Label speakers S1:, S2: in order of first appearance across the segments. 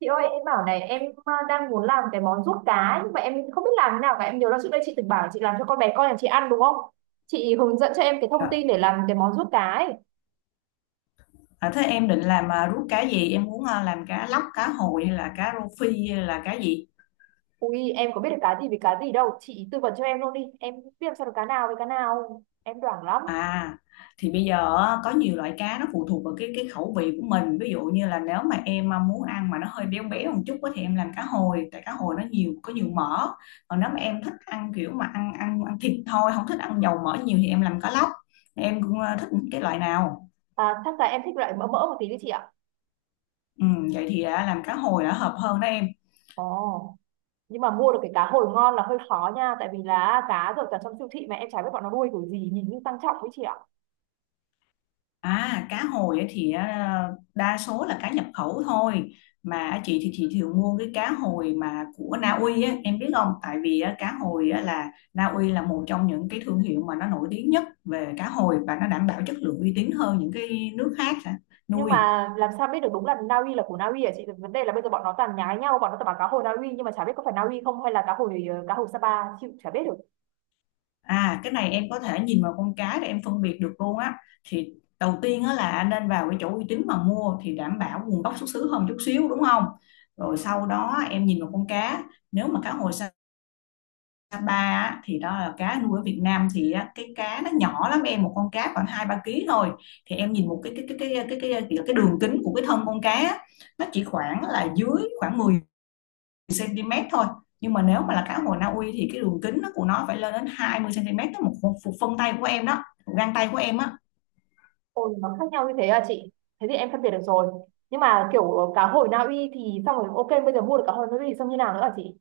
S1: Chị ơi, em bảo này, em đang muốn làm cái món ruốc cá, nhưng mà em không biết làm thế nào cả. Em nhớ là trước đây chị từng bảo chị làm cho con bé con nhà chị ăn, đúng không? Chị hướng dẫn cho em cái thông
S2: Dạ.
S1: tin để làm cái món ruốc cá ấy.
S2: Thế em định làm rút cá gì? Em muốn làm cá lóc, cá hồi hay là cá rô phi hay là cá gì?
S1: Ui, em có biết được cá gì với cá gì đâu, chị tư vấn cho em luôn đi, em biết làm sao được cá nào với cá nào, em đoảng lắm.
S2: À thì bây giờ á, có nhiều loại cá, nó phụ thuộc vào cái khẩu vị của mình. Ví dụ như là nếu mà em muốn ăn mà nó hơi béo béo một chút á, thì em làm cá hồi, tại cá hồi nó có nhiều mỡ. Còn nếu mà em thích ăn kiểu mà ăn ăn ăn thịt thôi, không thích ăn dầu mỡ nhiều thì em làm cá lóc. Em cũng thích cái loại nào?
S1: À, chắc là em thích loại mỡ mỡ một tí đi chị ạ.
S2: Ừ, vậy thì làm cá hồi đã hợp hơn đó em.
S1: Ồ. Nhưng mà mua được cái cá hồi ngon là hơi khó nha, tại vì là cá rồi cả trong siêu thị mà em chả biết bọn nó nuôi kiểu gì, nhìn như tăng trọng ấy chị ạ.
S2: À, cá hồi á thì đa số là cá nhập khẩu thôi, mà chị thì chị thường mua cái cá hồi mà của Na Uy á, em biết không? Tại vì á, cá hồi á, là Na Uy là một trong những cái thương hiệu mà nó nổi tiếng nhất về cá hồi và nó đảm bảo chất lượng uy tín hơn những cái nước khác hả?
S1: Nhưng
S2: Nuôi.
S1: mà làm sao biết được đúng là Na Uy, là của Na Uy hả chị? Vấn đề là bây giờ bọn nó toàn nhái nhau, bọn nó toàn bảo cá hồi Na Uy, nhưng mà chả biết có phải Na Uy không, hay là cá hồi cá hồi Sapa. Chịu, chả biết được.
S2: À, cái này em có thể nhìn vào con cá để em phân biệt được luôn á. Thì đầu tiên á, là nên vào cái chỗ uy tín mà mua thì đảm bảo nguồn gốc xuất xứ hơn chút xíu, đúng không? Rồi sau đó em nhìn vào con cá, nếu mà cá hồi Sapa á, thì đó là cá nuôi ở Việt Nam thì á, cái cá nó nhỏ lắm em, một con cá khoảng hai ba ký thôi, thì em nhìn một cái đường kính của cái thân con cá á, nó chỉ khoảng là dưới khoảng 10 cm thôi, nhưng mà nếu mà là cá hồi Na Uy thì cái đường kính của nó phải lên đến 20 cm đó, một phân tay của em đó, một gang tay của em á.
S1: Ôi, nó khác nhau như thế à chị? Thế thì em phân biệt được rồi. Nhưng mà kiểu cá hồi Na Uy thì xong rồi, ok, bây giờ mua được cá hồi Na Uy thì xong như nào nữa hả chị?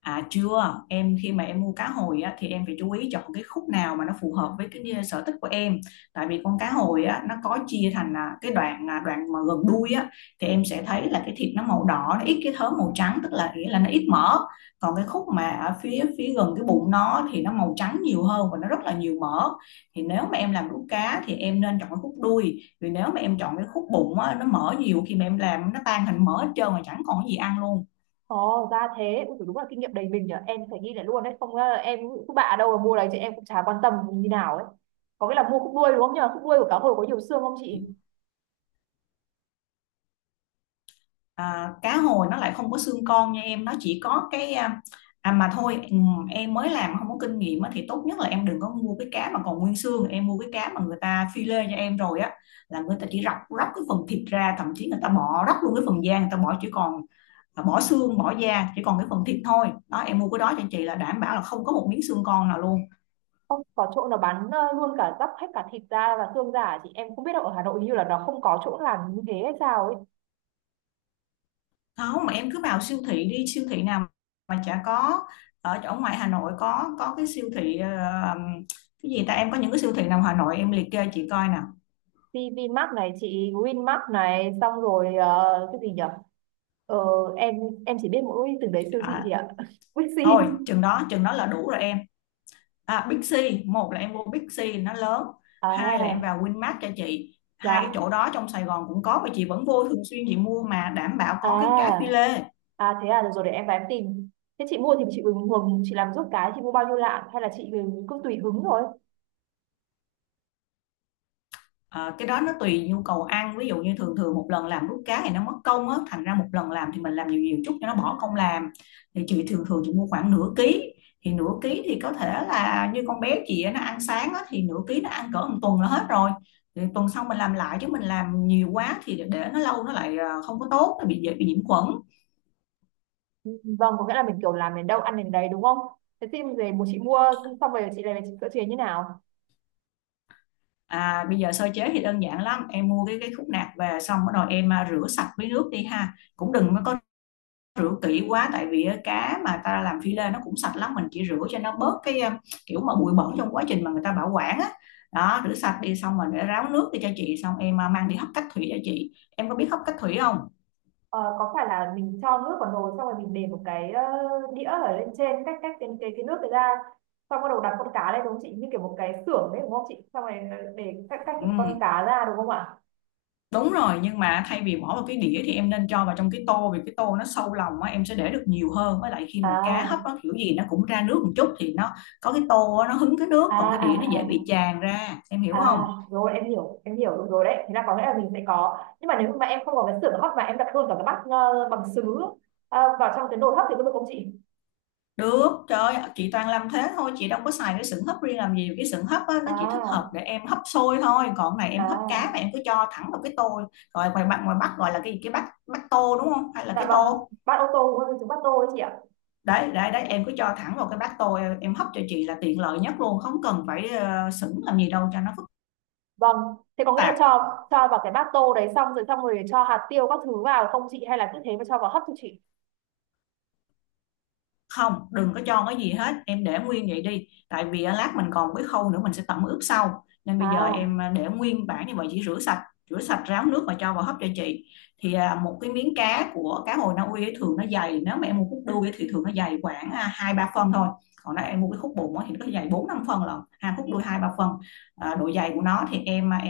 S2: À chưa, em khi mà em mua cá hồi á, thì em phải chú ý chọn cái khúc nào mà nó phù hợp với cái sở thích của em. Tại vì con cá hồi á, nó có chia thành cái đoạn đoạn mà gần đuôi á, thì em sẽ thấy là cái thịt nó màu đỏ, nó ít cái thớ màu trắng, tức là nghĩa là nó ít mỡ. Còn cái khúc mà ở phía phía gần cái bụng nó thì nó màu trắng nhiều hơn và nó rất là nhiều mỡ. Thì nếu mà em làm đũa cá thì em nên chọn cái khúc đuôi. Vì nếu mà em chọn cái khúc bụng á, nó mỡ nhiều, khi mà em làm nó tan thành mỡ hết trơn mà chẳng còn cái gì ăn luôn.
S1: Ồ ra thế. Ui, đúng là kinh nghiệm đầy mình nhở, em phải ghi lại luôn đấy, không em cứ bạ đâu mà mua đấy chị, em cũng chả quan tâm như nào ấy. Có nghĩa là mua khúc đuôi đúng không nhờ, khúc đuôi của cá hồi có nhiều xương không chị?
S2: À, cá hồi nó lại không có xương con nha em, nó chỉ có cái à mà thôi, em mới làm không có kinh nghiệm á, thì tốt nhất là em đừng có mua cái cá mà còn nguyên xương, em mua cái cá mà người ta phi lê cho em rồi á, là người ta chỉ róc róc cái phần thịt ra, thậm chí người ta bỏ róc luôn cái phần da người ta bỏ, chỉ còn bỏ xương bỏ da chỉ còn cái phần thịt thôi đó. Em mua cái đó cho chị là đảm bảo là không có một miếng xương con nào luôn.
S1: Không có chỗ nào bán luôn cả dóc hết cả thịt da và xương giả chị, em không biết đâu, ở Hà Nội hình như là nó không có chỗ làm như thế hay sao ấy.
S2: Không, mà em cứ vào siêu thị đi, siêu thị nào mà chả có. Ở chỗ ngoài Hà Nội có cái siêu thị cái gì ta, em có những cái siêu thị nào Hà Nội em liệt kê chị coi nào.
S1: PVmart này chị, Winmart này, xong rồi cái gì nhỉ, ờ, em chỉ biết mỗi từng đấy siêu thị chị
S2: À,
S1: ạ. Bixi.
S2: thôi chừng đó là đủ rồi em. À, Big C, một là em mua Big C nó lớn, hai là em
S1: À,
S2: vào Winmart cho chị. Hai cái
S1: dạ.
S2: chỗ đó trong Sài Gòn cũng có mà chị vẫn vô thường xuyên, chị mua mà đảm bảo
S1: À,
S2: có cái cá phi lê.
S1: à, thế à, được rồi, để em em tìm. Thế chị mua thì chị hứng hứng chị làm giúp cái, chị mua bao nhiêu lạng hay là chị ừ, cứ tùy hứng thôi?
S2: Ờ, cái đó nó tùy nhu cầu ăn, ví dụ như thường thường một lần làm đút cá thì nó mất công á, thành ra một lần làm thì mình làm nhiều nhiều chút cho nó bỏ công làm. Thì chị thường thường chị mua khoảng nửa ký, thì nửa ký thì có thể là như con bé chị á, nó ăn sáng á, thì nửa ký nó ăn cỡ một tuần là hết rồi. Thì tuần sau mình làm lại, chứ mình làm nhiều quá thì để nó lâu nó lại không có tốt, nó bị dễ bị nhiễm khuẩn.
S1: Ừ, ừ. Vâng, có nghĩa là mình kiểu làm đến đâu ăn đến đấy đúng không? Thế thì về một chị mua xong rồi chị lại về chị sửa chế như nào?
S2: À bây giờ sơ chế thì đơn giản lắm, em mua cái khúc nạc về xong bắt đầu em rửa sạch với nước đi ha, cũng đừng có rửa kỹ quá tại vì cá mà ta làm phi lê nó cũng sạch lắm, mình chỉ rửa cho nó bớt cái kiểu mà bụi bẩn trong quá trình mà người ta bảo quản á. Đó, rửa sạch đi xong rồi để ráo nước đi cho chị, xong em mang đi hấp cách thủy cho chị. Em có biết hấp cách thủy không?
S1: Ờ, có phải là mình cho nước vào nồi xong rồi mình để một cái đĩa ở lên trên, cách cách cái nước đấy ra, xong bắt đầu đặt con cá lên đúng không chị, như kiểu một cái xưởng đấy đúng không chị, xong rồi để cách cách cái con
S2: Ừ,
S1: cá ra đúng không ạ?
S2: đúng rồi, nhưng mà thay vì bỏ vào cái đĩa thì em nên cho vào trong cái tô, vì cái tô nó sâu lòng á, em sẽ để được nhiều hơn, với lại khi mà cá hấp
S1: À,
S2: nó kiểu gì nó cũng ra nước một chút, thì nó có cái tô á, nó hứng cái nước,
S1: à,
S2: còn cái
S1: à,
S2: đĩa nó dễ
S1: à,
S2: bị tràn ra, em hiểu không?
S1: à, rồi em hiểu, em hiểu được rồi đấy. Thế là có nghĩa là mình sẽ có, nhưng mà nếu mà em không có cái xưởng hấp mà em đặt luôn cả cái bát bằng sứ vào trong cái nồi hấp thì có được không chị?
S2: Được, trời ơi, chị toàn làm thế thôi, chị đâu có xài cái sừng hấp riêng làm gì, cái sừng hấp á, nó chỉ thích hợp
S1: À,
S2: để em hấp xôi thôi, còn cái này em hấp cá mà
S1: à,
S2: em cứ cho thẳng vào cái tô, rồi ngoài bạn ngoài Bắc gọi là cái gì, cái bát bát tô đúng không, hay là
S1: dạ
S2: cái
S1: vâng,
S2: tô,
S1: bát ô tô đúng không chứ bát tô đấy chị ạ.
S2: đấy, đấy, đấy, em cứ cho thẳng vào cái bát tô, em hấp cho chị là tiện lợi nhất luôn, không cần phải sửng làm gì đâu cho nó phức
S1: Vâng, thế có nghĩa là
S2: tạp.
S1: cho vào cái bát tô đấy xong rồi, cho hạt tiêu các thứ vào không chị, hay là cứ thế mà cho vào hấp cho chị?
S2: Không, đừng có cho cái gì hết, em để nguyên vậy đi, tại vì lát mình còn cái khâu nữa mình sẽ tẩm ướp sau, nên bây giờ
S1: À,
S2: em để nguyên bản như vậy, chỉ rửa sạch ráo nước và cho vào hấp cho chị. Thì một cái miếng cá của cá hồi Na Uy ấy, thường nó dày, nếu mà em mua khúc đuôi ấy, thì thường nó dày khoảng hai ba phân thôi, còn nếu em mua cái khúc bụng ấy, thì nó dày bốn năm phân lận, hai khúc đuôi hai ba phân. À, độ dày của nó thì em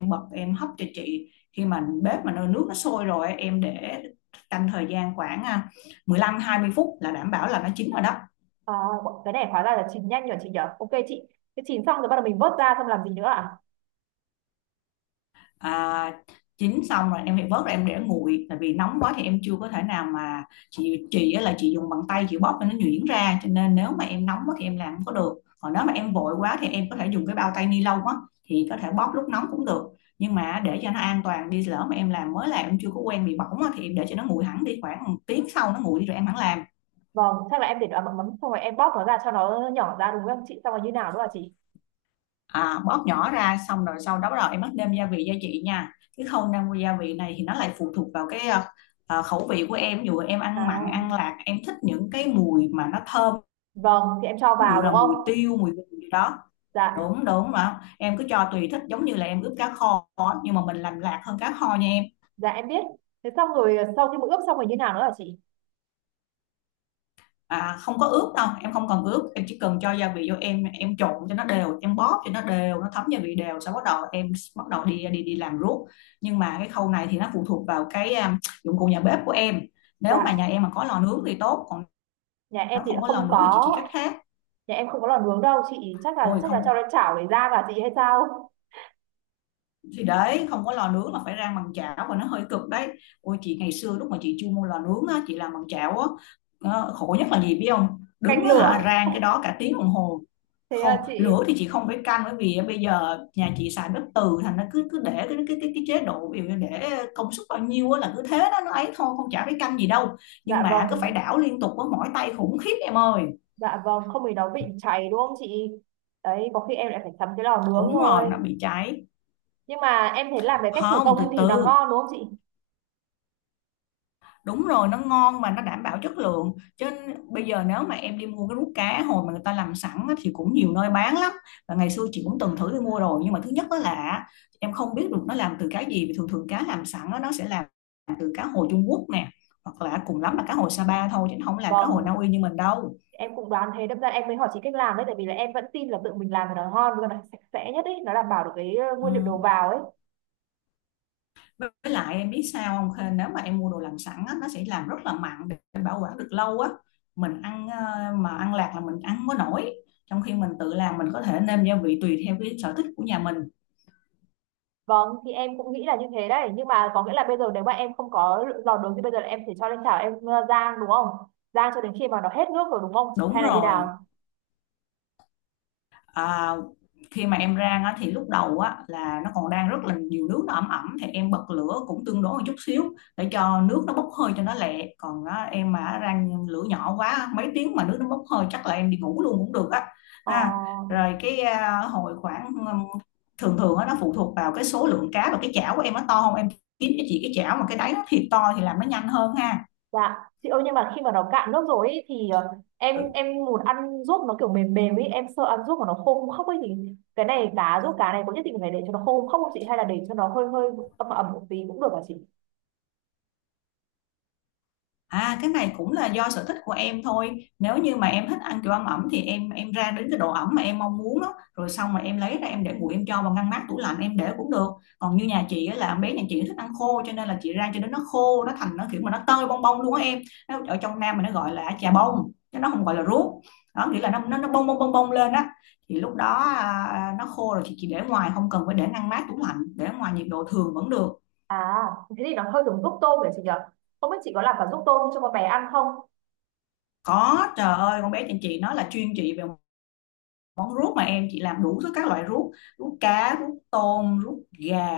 S2: bật em hấp cho chị. Khi mà bếp mà nồi nước nó sôi rồi em để canh thời gian khoảng 15 20 phút là đảm bảo là nó chín rồi đó.
S1: à, cái này hóa ra là chín nhanh nhỉ chị nhở. Ok chị, cái chín xong rồi bắt đầu mình vớt ra xong làm gì nữa à?
S2: À, chín xong rồi em phải vớt ra em để nguội, tại vì nóng quá thì em chưa có thể nào mà chị là chị dùng bàn tay chị bóp cho nó nhuyễn ra, cho nên nếu mà em nóng quá thì em làm không có được. Còn nếu mà em vội quá thì em có thể dùng cái bao tay ni lông á, thì có thể bóp lúc nóng cũng được, nhưng mà để cho nó an toàn đi, lỡ mà em mới làm em chưa có quen bị bỏng á, thì em để cho nó nguội hẳn đi, khoảng một tiếng sau nó nguội đi rồi em hẳn làm.
S1: Vâng, chắc là em để nó mắm mắm xong rồi em bóp nó ra cho nó nhỏ ra đúng không chị? Xong rồi như nào nữa à chị?
S2: À, bóp nhỏ ra xong rồi sau đó bắt đầu em bắt nêm gia vị cho chị nha. Cái khâu nêm gia vị này thì nó lại phụ thuộc vào cái khẩu vị của em, ví dụ em ăn mặn ăn
S1: À,
S2: lạc em thích những cái mùi mà nó thơm,
S1: vâng, thì em cho
S2: ví dụ
S1: vào đúng
S2: là
S1: không?
S2: mùi tiêu mùi gừng gì đó. Ừ.
S1: Dạ,
S2: Đúng đúng, mà em cứ cho tùy thích, giống như là em ướp cá kho á, nhưng mà mình làm lạc hơn cá kho nha em.
S1: dạ em biết. Thế xong rồi sau khi mà ướp xong rồi như nào nữa à chị?
S2: Không có ướp đâu em, không cần ướp, em chỉ cần cho gia vị vô, em trộn cho nó đều, em bóp cho nó đều, nó thấm gia vị đều, sau bắt đầu em bắt đầu đi đi đi làm ruốc. Nhưng mà cái khâu này thì nó phụ thuộc vào dụng cụ nhà bếp của em. Nếu mà
S1: Dạ,
S2: nhà em mà có lò nướng thì tốt, còn
S1: nhà em
S2: nếu
S1: thì đã
S2: không có lò
S1: không
S2: nướng thì chị
S1: có,
S2: chỉ cách khác.
S1: nhà em không có lò nướng đâu chị, chắc là
S2: Ôi
S1: chắc là cho
S2: không,
S1: nó chảo để ra và chị hay sao?
S2: thì đấy, không có lò nướng là phải rang bằng chảo và nó hơi cực đấy. Ôi chị ngày xưa lúc mà chị chưa mua lò nướng á, chị làm bằng chảo á, khổ nhất là gì biết không, đứng
S1: Canh
S2: á
S1: lửa.
S2: hả, rang cái đó cả tiếng đồng hồ.
S1: Thế
S2: Không,
S1: là chị,
S2: lửa thì chị không phải canh, bởi vì bây giờ nhà chị xài bếp từ, thành nó cứ cứ để cái chế độ, ví dụ như để công suất bao nhiêu á là cứ thế đó nó ấy thôi, không chả phải canh gì đâu. Nhưng
S1: dạ
S2: mà cứ phải
S1: vâng,
S2: đảo liên tục, với mỏi tay khủng khiếp em ơi.
S1: dạ vâng, không thì nó bị cháy đúng không chị, đấy có khi em lại phải sắm cái lò nướng
S2: Đúng rồi,
S1: thôi.
S2: nó bị cháy.
S1: Nhưng mà em thấy làm cái cách thủ
S2: Không,
S1: công
S2: từ
S1: thì nó
S2: từ.
S1: ngon đúng không chị?
S2: Đúng rồi, nó ngon mà nó đảm bảo chất lượng. Chứ bây giờ nếu mà em đi mua cái rút cá hồi mà người ta làm sẵn á, thì cũng nhiều nơi bán lắm. Và ngày xưa chị cũng từng thử đi mua rồi, nhưng mà thứ nhất đó là em không biết được nó làm từ cá gì, vì thường thường cá làm sẵn á, nó sẽ làm từ cá hồi Trung Quốc nè, hoặc là cùng lắm là cá hồi Sapa thôi, chứ nó không làm cá hồi Na
S1: Vâng,
S2: Uy như mình đâu.
S1: em cũng đoán thế, đâm ra em mới hỏi chị cách làm đấy, tại vì là em vẫn tin là tự mình làm thì nó ngon và nó sạch sẽ nhất ấy, nó đảm bảo được cái
S2: Ừ,
S1: nguyên liệu đầu vào ấy.
S2: với lại em biết sao không Khê? Nếu mà em mua đồ làm sẵn á, nó sẽ làm rất là mặn để bảo quản được lâu á, mình ăn mà ăn lạc là mình ăn không có nổi, trong khi mình tự làm mình có thể nêm gia vị tùy theo cái sở thích của nhà mình.
S1: Vâng, thì em cũng nghĩ là như thế đấy. Nhưng mà có nghĩa là bây giờ nếu mà em không có lò nướng thì bây giờ là em phải cho lên chảo em rang đúng không, rang cho đến khi mà nó hết nước rồi đúng không chị,
S2: Đúng
S1: hay là như nào?
S2: rồi. à, Khi mà em rang á, thì lúc đầu á, là nó còn đang rất là nhiều nước, nó ẩm ẩm, thì em bật lửa cũng tương đối một chút xíu, để cho nước nó bốc hơi cho nó lẹ. Còn á, em mà rang lửa nhỏ quá mấy tiếng mà nước nó bốc hơi, chắc là em đi ngủ luôn cũng được á.
S1: Ờ.
S2: Ha, rồi cái à, hồi khoảng thường thường á, nó phụ thuộc vào cái số lượng cá và cái chảo của em nó to không em, kiếm cho chị cái chảo mà cái đáy nó thiệt to thì làm nó nhanh hơn ha.
S1: Dạ, chị ơi, nhưng mà khi mà nó cạn nước rồi ấy thì em
S2: Ừ.
S1: muốn ăn ruốc nó kiểu mềm mềm ấy, em sợ ăn ruốc mà nó khô không khóc ấy thì cái này cá ruốc cá này có nhất định phải để cho nó khô không khóc không chị, hay là để cho nó hơi hơi ẩm ẩm một tí cũng được hả chị?
S2: À, cái này cũng là do sở thích của em thôi. Nếu như mà em thích ăn kiểu ăn ẩm thì em ra đến cái độ ẩm mà em mong muốn đó, rồi xong mà em lấy ra em để nguội, em cho vào ngăn mát tủ lạnh em để cũng được. Còn như nhà chị á, là bé nhà chị thích ăn khô, cho nên là chị rang cho đến nó khô, nó thành nó kiểu mà nó tơi bong bong luôn á em. Nó, ở trong Nam mình nó gọi là chà bông, chứ nó không gọi là ruốc. Đó, nghĩa là nó bong bong bong bong lên á. Thì lúc đó nó khô rồi, chị chỉ để ngoài, không cần phải để ngăn mát tủ lạnh, để ngoài nhiệt độ thường vẫn được.
S1: À, thế thì nó hơi giống ruốc tôm đấy chị nhỉ? Không biết chị có làm cả ruốc tôm cho con bé ăn không?
S2: Có, trời ơi, con bé nhà chị nó là chuyên về món ruốc mà em, chị làm đủ thứ các loại ruốc, ruốc cá, ruốc tôm, ruốc gà,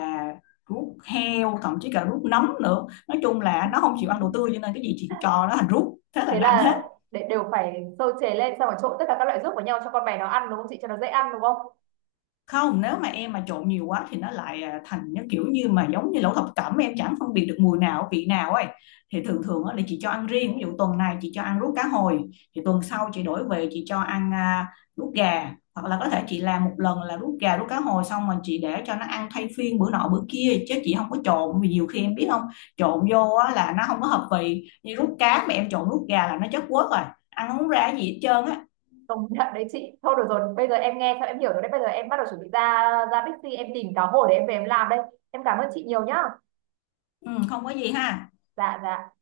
S2: ruốc heo, thậm chí cả ruốc nấm nữa. Nói chung là nó không chịu ăn đồ tươi, cho nên cái gì chị cũng cho nó thành ruốc, thế là
S1: Thế
S2: nó ăn hết.
S1: là để đều phải sơ chế lên xong rồi trộn tất cả các loại ruốc vào nhau cho con bé nó ăn đúng không chị? Cho nó dễ ăn đúng không?
S2: Không, nếu mà em mà trộn nhiều quá thì nó lại thành nó kiểu như mà giống như lẩu thập cẩm, em chẳng phân biệt được mùi nào vị nào ấy. Thì thường thường á, là chị cho ăn riêng, ví dụ tuần này chị cho ăn ruốc cá hồi, thì tuần sau chị đổi về chị cho ăn ruốc gà, hoặc là có thể chị làm một lần là ruốc gà, ruốc cá hồi, xong rồi chị để cho nó ăn thay phiên bữa nọ bữa kia, chứ chị không có trộn. Vì nhiều khi em biết không, trộn vô á, là nó không có hợp vị, như ruốc cá mà em trộn ruốc gà là nó chất quất rồi, ăn không ra gì hết trơn á.
S1: Công nhận đấy chị, thôi được rồi, bây giờ em nghe xong em hiểu rồi đấy, bây giờ em bắt đầu chuẩn bị ra ra Bixi em tìm cá hồi để em về em làm đây. Em cảm ơn chị nhiều nhá.
S2: Ừ, không có gì ha.
S1: Dạ, dạ.